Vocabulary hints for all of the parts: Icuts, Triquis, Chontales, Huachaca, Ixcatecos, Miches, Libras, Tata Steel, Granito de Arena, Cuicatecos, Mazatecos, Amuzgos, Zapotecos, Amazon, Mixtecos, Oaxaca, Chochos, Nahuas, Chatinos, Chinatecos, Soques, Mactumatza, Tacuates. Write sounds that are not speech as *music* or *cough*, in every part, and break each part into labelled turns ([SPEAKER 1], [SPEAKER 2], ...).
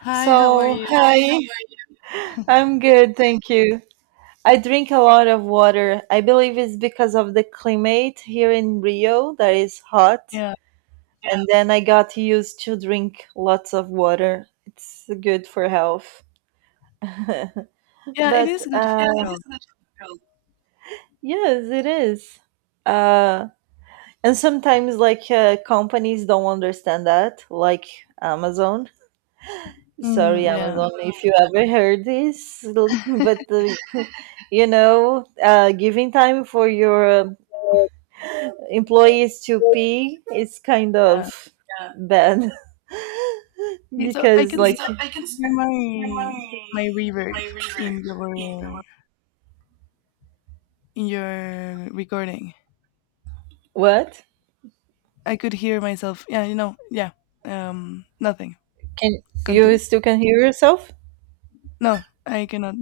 [SPEAKER 1] Hi, how are
[SPEAKER 2] So,
[SPEAKER 1] you?
[SPEAKER 2] hi, I'm good, thank you. I drink a lot of water. I believe it's because of the climate here in Rio that is hot,
[SPEAKER 1] Yeah,
[SPEAKER 2] and then I got used to drink lots of water. It's good for health. *laughs*
[SPEAKER 1] yeah, it
[SPEAKER 2] But
[SPEAKER 1] is good for girls.
[SPEAKER 2] yes, it is. Uh, and sometimes, like, companies don't understand that, like Amazon. Sorry,
[SPEAKER 1] Mm, yeah,
[SPEAKER 2] Amazon, if you ever heard this, *laughs* but uh, giving time for your employees to pee is kind
[SPEAKER 1] yeah.
[SPEAKER 2] of bad. *laughs*
[SPEAKER 1] Hey,
[SPEAKER 2] Because, like,
[SPEAKER 1] I can hear my reverb in your in your recording.
[SPEAKER 2] what?
[SPEAKER 1] I could hear myself. Yeah, Yeah. Nothing.
[SPEAKER 2] Can you
[SPEAKER 1] Continue.
[SPEAKER 2] still can hear yourself?
[SPEAKER 1] No, I cannot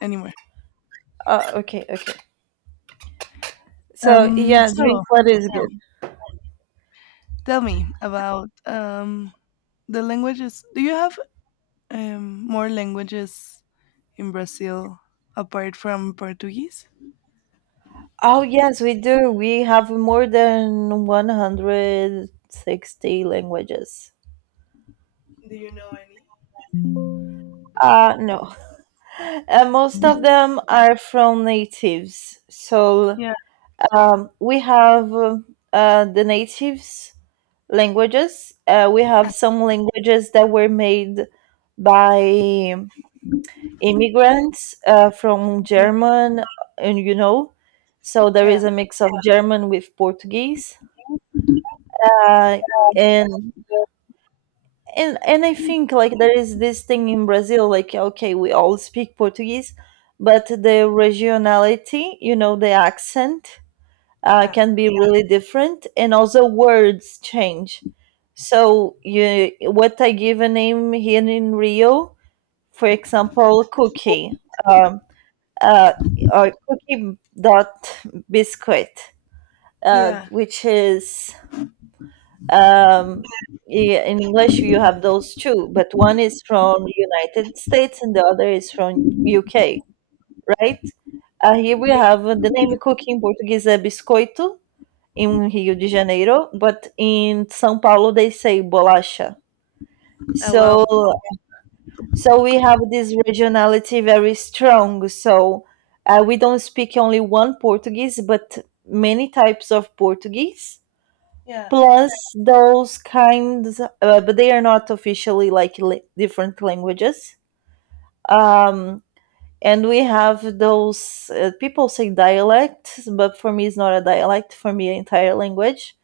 [SPEAKER 1] anymore.
[SPEAKER 2] Oh, okay, okay. So
[SPEAKER 1] Um,
[SPEAKER 2] yeah, drink
[SPEAKER 1] so
[SPEAKER 2] water is
[SPEAKER 1] yeah,
[SPEAKER 2] good.
[SPEAKER 1] tell me about the languages. Do you have more languages in Brazil apart from Portuguese?
[SPEAKER 2] Oh yes, we do. We have more than 160 languages.
[SPEAKER 1] Do you know any?
[SPEAKER 2] No, most of them are from natives. So
[SPEAKER 1] Yeah.
[SPEAKER 2] We have the natives languages. We have some languages that were made by immigrants from German, and you know, so there
[SPEAKER 1] Yeah.
[SPEAKER 2] is a mix of German with Portuguese. Uh, and and I think like there is this thing in Brazil, like okay, we all speak Portuguese, but the regionality, you know, the accent
[SPEAKER 1] Yeah.
[SPEAKER 2] can be, yeah, really different, and also words change. So you what I give a name here in Rio, for example, cookie, um, uh, or cookie dot biscuit,
[SPEAKER 1] Yeah.
[SPEAKER 2] which is, um, i- in English you have those two, but one is from United States and the other is from UK, right? Here we
[SPEAKER 1] Yeah.
[SPEAKER 2] have the name cookie. In Portuguese é biscoito in Rio de Janeiro, but in São Paulo they say bolacha.
[SPEAKER 1] Oh
[SPEAKER 2] So
[SPEAKER 1] wow.
[SPEAKER 2] so we have this regionality very strong. So we don't speak only one Portuguese, but many types of Portuguese.
[SPEAKER 1] Yeah.
[SPEAKER 2] Plus those kinds, but they are not officially like different languages. Um, and we have those, people say dialects, but for me it's not a dialect. For me, entire language.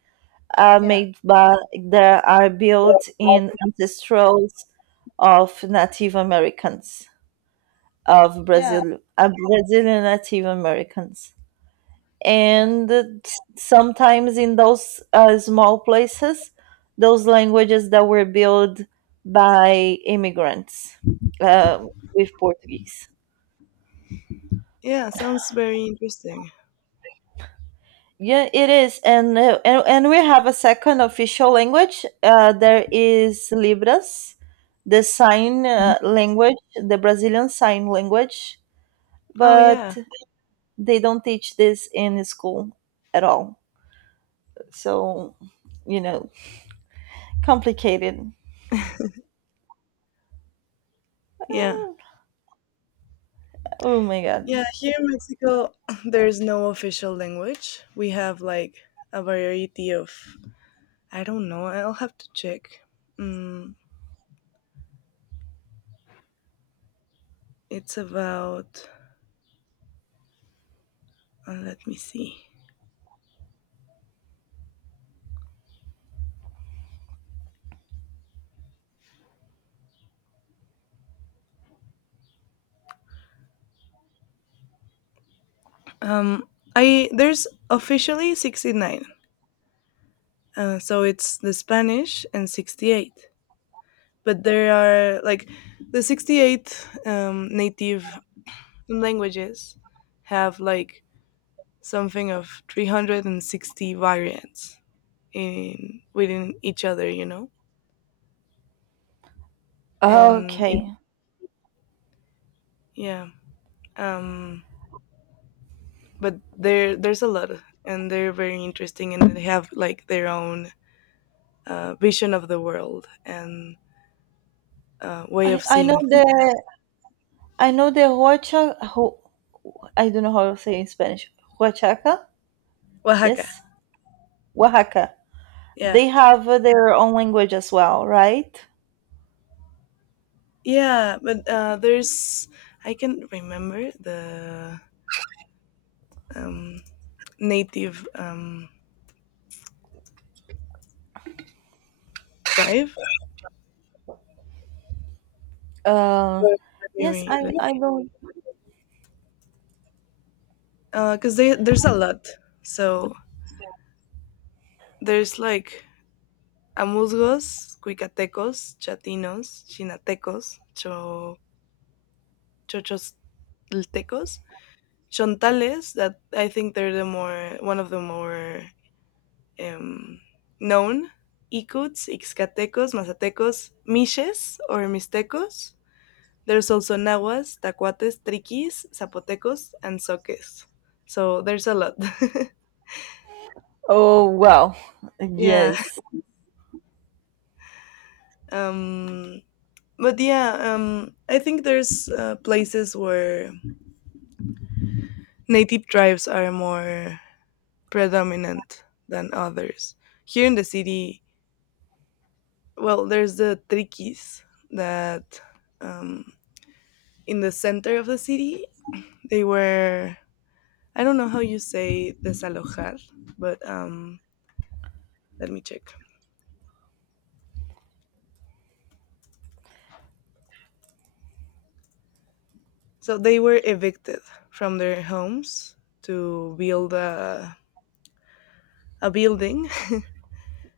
[SPEAKER 2] Are
[SPEAKER 1] Yeah.
[SPEAKER 2] made by, they are built in ancestrals of Native Americans of
[SPEAKER 1] Yeah.
[SPEAKER 2] Brazil, Brazilian Native Americans,
[SPEAKER 1] Yeah.
[SPEAKER 2] and t- sometimes in those small places, those languages that were built by immigrants, uh, with Portuguese.
[SPEAKER 1] Yeah. Sounds very interesting.
[SPEAKER 2] Yeah, it is, and we have a second official language. There is Libras, the sign language, the Brazilian sign language,
[SPEAKER 1] Oh yeah.
[SPEAKER 2] but they don't teach this in school at all. So, you know, complicated.
[SPEAKER 1] Yeah.
[SPEAKER 2] Oh my god.
[SPEAKER 1] Yeah. Here in Mexico, *laughs* *clears throat* there's no official language. We have like a variety of. I don't know. I'll have to check. Mm, it's about. Let me see. Um, I there's officially 69. So it's the Spanish and 68, but there are like the 68 native languages, have like something of 360 variants in within each other. and it,
[SPEAKER 2] Okay,
[SPEAKER 1] yeah, um but there's a lot, and they're very interesting and they have like their own vision of the world, and way
[SPEAKER 2] I
[SPEAKER 1] of
[SPEAKER 2] I know
[SPEAKER 1] seeing
[SPEAKER 2] the,
[SPEAKER 1] things.
[SPEAKER 2] I know the huacha. Hu, I don't know how to say in Spanish. Huachaca,
[SPEAKER 1] Oaxaca,
[SPEAKER 2] yes, Oaxaca.
[SPEAKER 1] yeah.
[SPEAKER 2] They have their own language as well, right?
[SPEAKER 1] Yeah, but there's, I can remember the um, native, drive.
[SPEAKER 2] Uh,
[SPEAKER 1] Let me
[SPEAKER 2] yes,
[SPEAKER 1] re-
[SPEAKER 2] I,
[SPEAKER 1] let
[SPEAKER 2] I
[SPEAKER 1] me-
[SPEAKER 2] don't.
[SPEAKER 1] cause there's a lot. So there's like Amuzgos, Cuicatecos, Chatinos, Chinatecos, Chochos, Chontales. That I think they're the more one of the more um, known. Icuts, Ixcatecos, Mazatecos, Miches or Mixtecos. There's also Nahuas, Tacuates, Triquis, Zapotecos, and Soques. So there's a lot.
[SPEAKER 2] Oh, wow.
[SPEAKER 1] *laughs* Yeah.
[SPEAKER 2] Yes.
[SPEAKER 1] Um, but yeah, I think there's places where native tribes are more predominant than others. Here in the city, well, there's the Triquis that, um, in the center of the city, they were, I don't know how you say desalojar, but let me check. So they were evicted from their homes to build a building,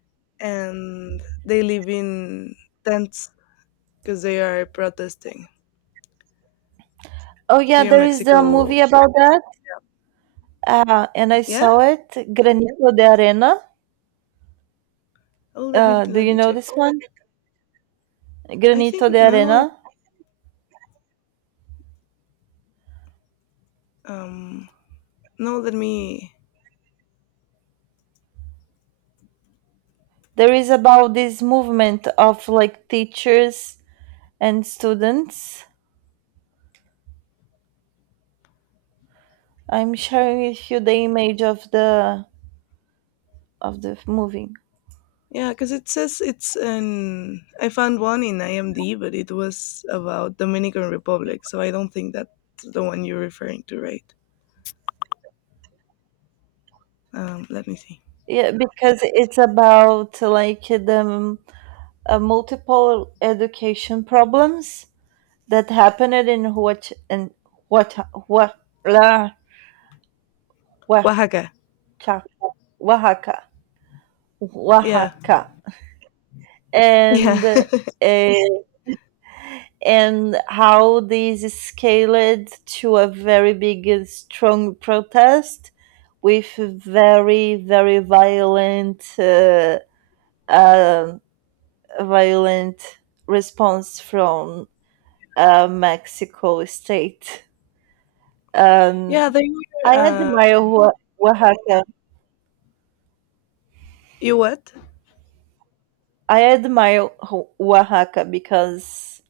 [SPEAKER 1] *laughs* and they live in tents because they are protesting
[SPEAKER 2] Oh, yeah,
[SPEAKER 1] here in
[SPEAKER 2] there is the
[SPEAKER 1] Mexico.
[SPEAKER 2] movie about that. And I
[SPEAKER 1] Yeah.
[SPEAKER 2] saw it, Granito de Arena.
[SPEAKER 1] Oh,
[SPEAKER 2] Do
[SPEAKER 1] let
[SPEAKER 2] you
[SPEAKER 1] me
[SPEAKER 2] know
[SPEAKER 1] check.
[SPEAKER 2] this one?
[SPEAKER 1] I think
[SPEAKER 2] Granito de
[SPEAKER 1] no,
[SPEAKER 2] Arena.
[SPEAKER 1] I um no, let me.
[SPEAKER 2] There is about this movement of like teachers and students. I'm sharing with you the image of the movie.
[SPEAKER 1] Yeah, because it says it's an. I found one in IMD, but it was about Dominican Republic, so I don't think that's the one you're referring to, right? Let me see.
[SPEAKER 2] Yeah, because it's about like the multiple education problems that happened in Huach in what what Oaxaca,
[SPEAKER 1] Oaxaca.
[SPEAKER 2] Oaxaca,
[SPEAKER 1] Yeah,
[SPEAKER 2] Oaxaca,
[SPEAKER 1] yeah.
[SPEAKER 2] and
[SPEAKER 1] *laughs*
[SPEAKER 2] and how these scaled to a very big, strong protest with very very violent uh, violent response from Mexico State. Um,
[SPEAKER 1] Yeah,
[SPEAKER 2] I
[SPEAKER 1] were, um
[SPEAKER 2] admire Oaxaca.
[SPEAKER 1] you what?
[SPEAKER 2] I admire Oaxaca because,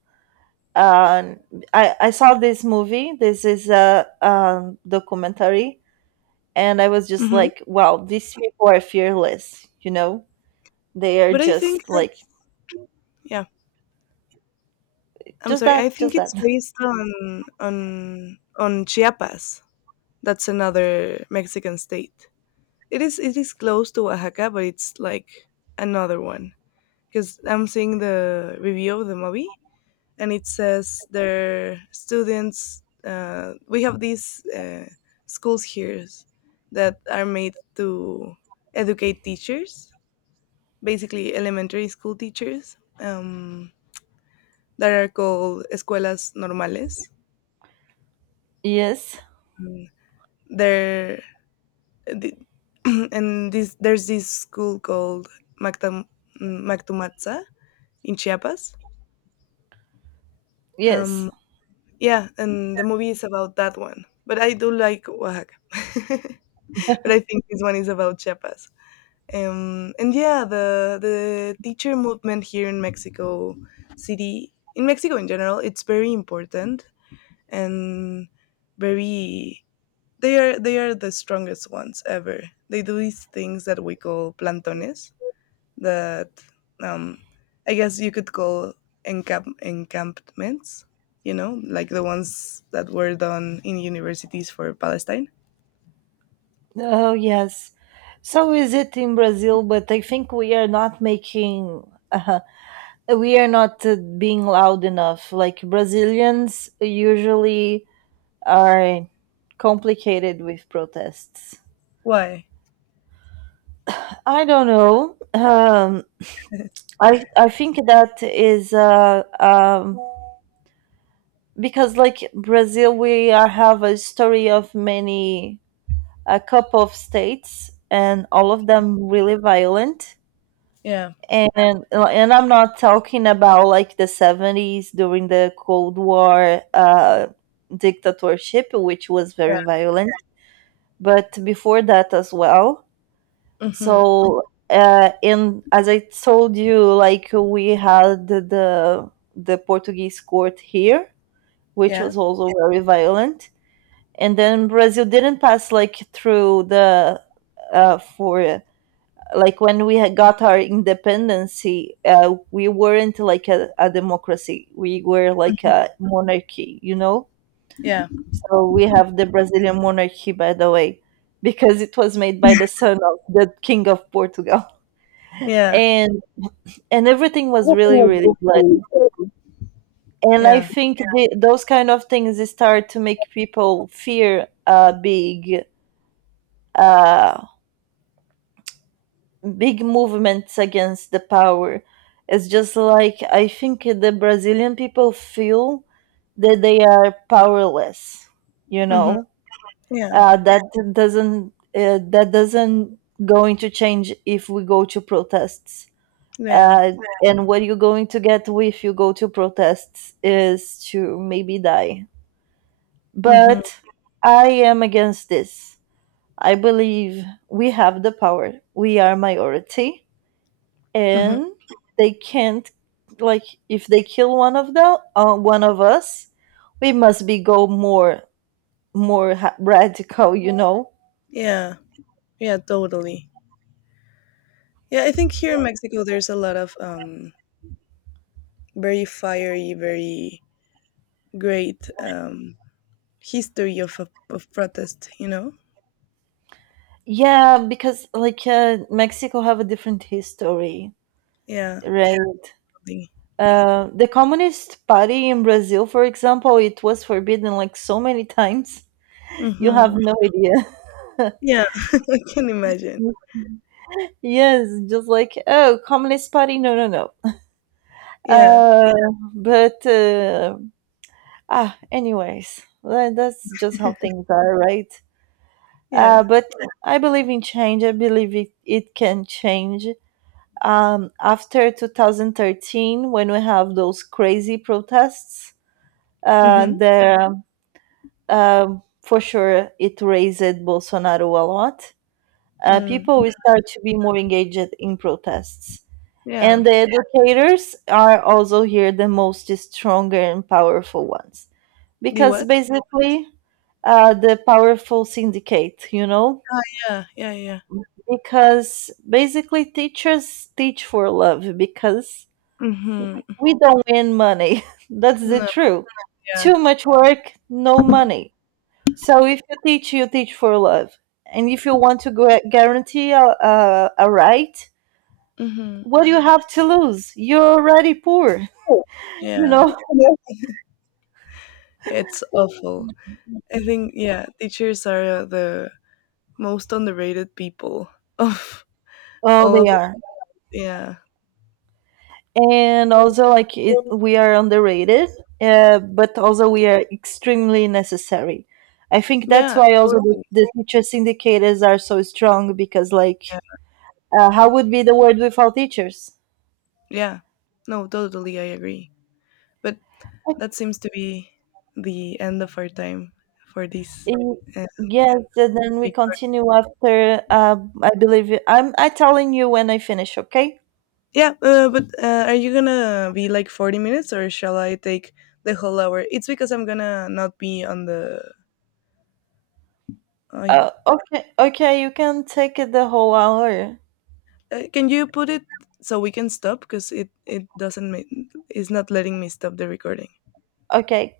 [SPEAKER 2] um, I saw this movie. This is a documentary, and I was just
[SPEAKER 1] Mhm.
[SPEAKER 2] like, wow, these people are fearless. You know, they are
[SPEAKER 1] But I think
[SPEAKER 2] just like
[SPEAKER 1] that's, yeah. I'm
[SPEAKER 2] just
[SPEAKER 1] sorry. I
[SPEAKER 2] that,
[SPEAKER 1] think
[SPEAKER 2] just that.
[SPEAKER 1] it's based on Chiapas. That's another Mexican state. It is close to Oaxaca, but it's like another one. Because I'm seeing the review of the movie, and it says their students. We have these schools here that are made to educate teachers, basically elementary school teachers, that are called escuelas normales.
[SPEAKER 2] Yes,
[SPEAKER 1] Mm. They're the, *clears throat* and this there's this school called Mactam, Mactumatza in Chiapas.
[SPEAKER 2] yes,
[SPEAKER 1] Um, yeah, and the movie is about that one. But I do like Oaxaca. *laughs* But I think this one is about Chiapas. And yeah, the teacher movement here in Mexico City, in Mexico in general, it's very important and very, they are the strongest ones ever. They do these things that we call plantones that um I guess you could call encampments, you know, like the ones that were done in universities for Palestine.
[SPEAKER 2] oh yes. So is it in Brazil? But I think we are not making. We are not being loud enough. Like Brazilians usually are complicated with protests.
[SPEAKER 1] Why?
[SPEAKER 2] I don't know. I think that is because like Brazil, we have a story of many, a couple of states, and all of them really violent.
[SPEAKER 1] Yeah.
[SPEAKER 2] And I'm not talking about like the 70s during the Cold War dictatorship, which was
[SPEAKER 1] Yeah.
[SPEAKER 2] very violent, but before that as well.
[SPEAKER 1] Mhm.
[SPEAKER 2] So, and as I told you, like we had the Portuguese court here, which
[SPEAKER 1] Yeah.
[SPEAKER 2] was also very violent. And then Brazil didn't pass like through the for like when we had got our independency, we weren't like a democracy. We were like a monarchy, you know.
[SPEAKER 1] Yeah.
[SPEAKER 2] So we have the Brazilian monarchy, by the way, because it was made by the son of the king of Portugal.
[SPEAKER 1] Yeah.
[SPEAKER 2] And and everything was really really bloody, and I
[SPEAKER 1] Yeah.
[SPEAKER 2] think the, those kind of things start to make people fear uh, big movements against the power. It's just like I think the Brazilian people feel that they are powerless, you
[SPEAKER 1] Mhm.
[SPEAKER 2] know,
[SPEAKER 1] Yeah.
[SPEAKER 2] uh, that that doesn't going to change if we go to protests,
[SPEAKER 1] Yeah.
[SPEAKER 2] uh, and what you're going to get if you go to protests is to maybe die.
[SPEAKER 1] Mhm.
[SPEAKER 2] But I am against this. I believe we have the power. We are minority,
[SPEAKER 1] Mhm.
[SPEAKER 2] and they can't. Like, if they kill one of the one of us, we must be go more, more, radical. You know?
[SPEAKER 1] Yeah. Yeah, totally. Yeah, I think here in Mexico there's a lot of very fiery, very great, history of of protest, you know?
[SPEAKER 2] Yeah, because like, Mexico have a different history,
[SPEAKER 1] Yeah.
[SPEAKER 2] right? The Communist Party in Brazil, for example, it was forbidden like so many times. *laughs* You have
[SPEAKER 1] Mhm.
[SPEAKER 2] no idea. *laughs*
[SPEAKER 1] Yeah, *laughs* I can imagine.
[SPEAKER 2] Yes, just like oh, Communist Party, no, no, no.
[SPEAKER 1] Yeah.
[SPEAKER 2] Uh, but uh, anyways, that's just how things are, right?
[SPEAKER 1] Yeah.
[SPEAKER 2] But I believe in change. I believe it, it can change. After 2013, when we have those crazy protests,
[SPEAKER 1] Mhm.
[SPEAKER 2] the for sure it raised Bolsonaro a lot.
[SPEAKER 1] Mm.
[SPEAKER 2] People will start to be more engaged in protests.
[SPEAKER 1] Yeah.
[SPEAKER 2] And the educators are also here the most stronger and powerful ones.
[SPEAKER 1] The
[SPEAKER 2] Because
[SPEAKER 1] what?
[SPEAKER 2] basically, the powerful syndicate, you know?
[SPEAKER 1] Ah, yeah. Yeah, yeah.
[SPEAKER 2] Because basically, teachers teach for love because
[SPEAKER 1] Mhm.
[SPEAKER 2] we don't win money. *laughs* That's the
[SPEAKER 1] No,
[SPEAKER 2] truth.
[SPEAKER 1] yeah.
[SPEAKER 2] Too much work, no money. So if you teach, you teach for love, and if you want to guarantee a right,
[SPEAKER 1] Mhm.
[SPEAKER 2] what do you have to lose? You're already poor, *laughs*
[SPEAKER 1] Yeah.
[SPEAKER 2] you know.
[SPEAKER 1] Yeah, it's awful. I think, yeah, teachers are the most underrated people of
[SPEAKER 2] Oh,
[SPEAKER 1] all
[SPEAKER 2] they
[SPEAKER 1] of,
[SPEAKER 2] are,
[SPEAKER 1] yeah.
[SPEAKER 2] and also like it, we are underrated, but also we are extremely necessary. I think that's
[SPEAKER 1] Yeah,
[SPEAKER 2] why also
[SPEAKER 1] totally.
[SPEAKER 2] the teacher syndicators are so strong, because
[SPEAKER 1] Yeah.
[SPEAKER 2] like, how would be the world without teachers?
[SPEAKER 1] Yeah. No, totally I agree. But that seems to be the end of our time for this,
[SPEAKER 2] Y-
[SPEAKER 1] uh,
[SPEAKER 2] Yes, and then we
[SPEAKER 1] big.
[SPEAKER 2] continue after. I believe you- I'm. I telling you when I finish. Okay.
[SPEAKER 1] Yeah, but are you gonna be like 40 minutes or shall I take the whole hour? It's because I'm gonna not be on the. I,
[SPEAKER 2] Okay. Okay. You can take it the whole hour.
[SPEAKER 1] can you put it so we can stop? Because it doesn't. It's not letting me stop the recording.
[SPEAKER 2] Okay.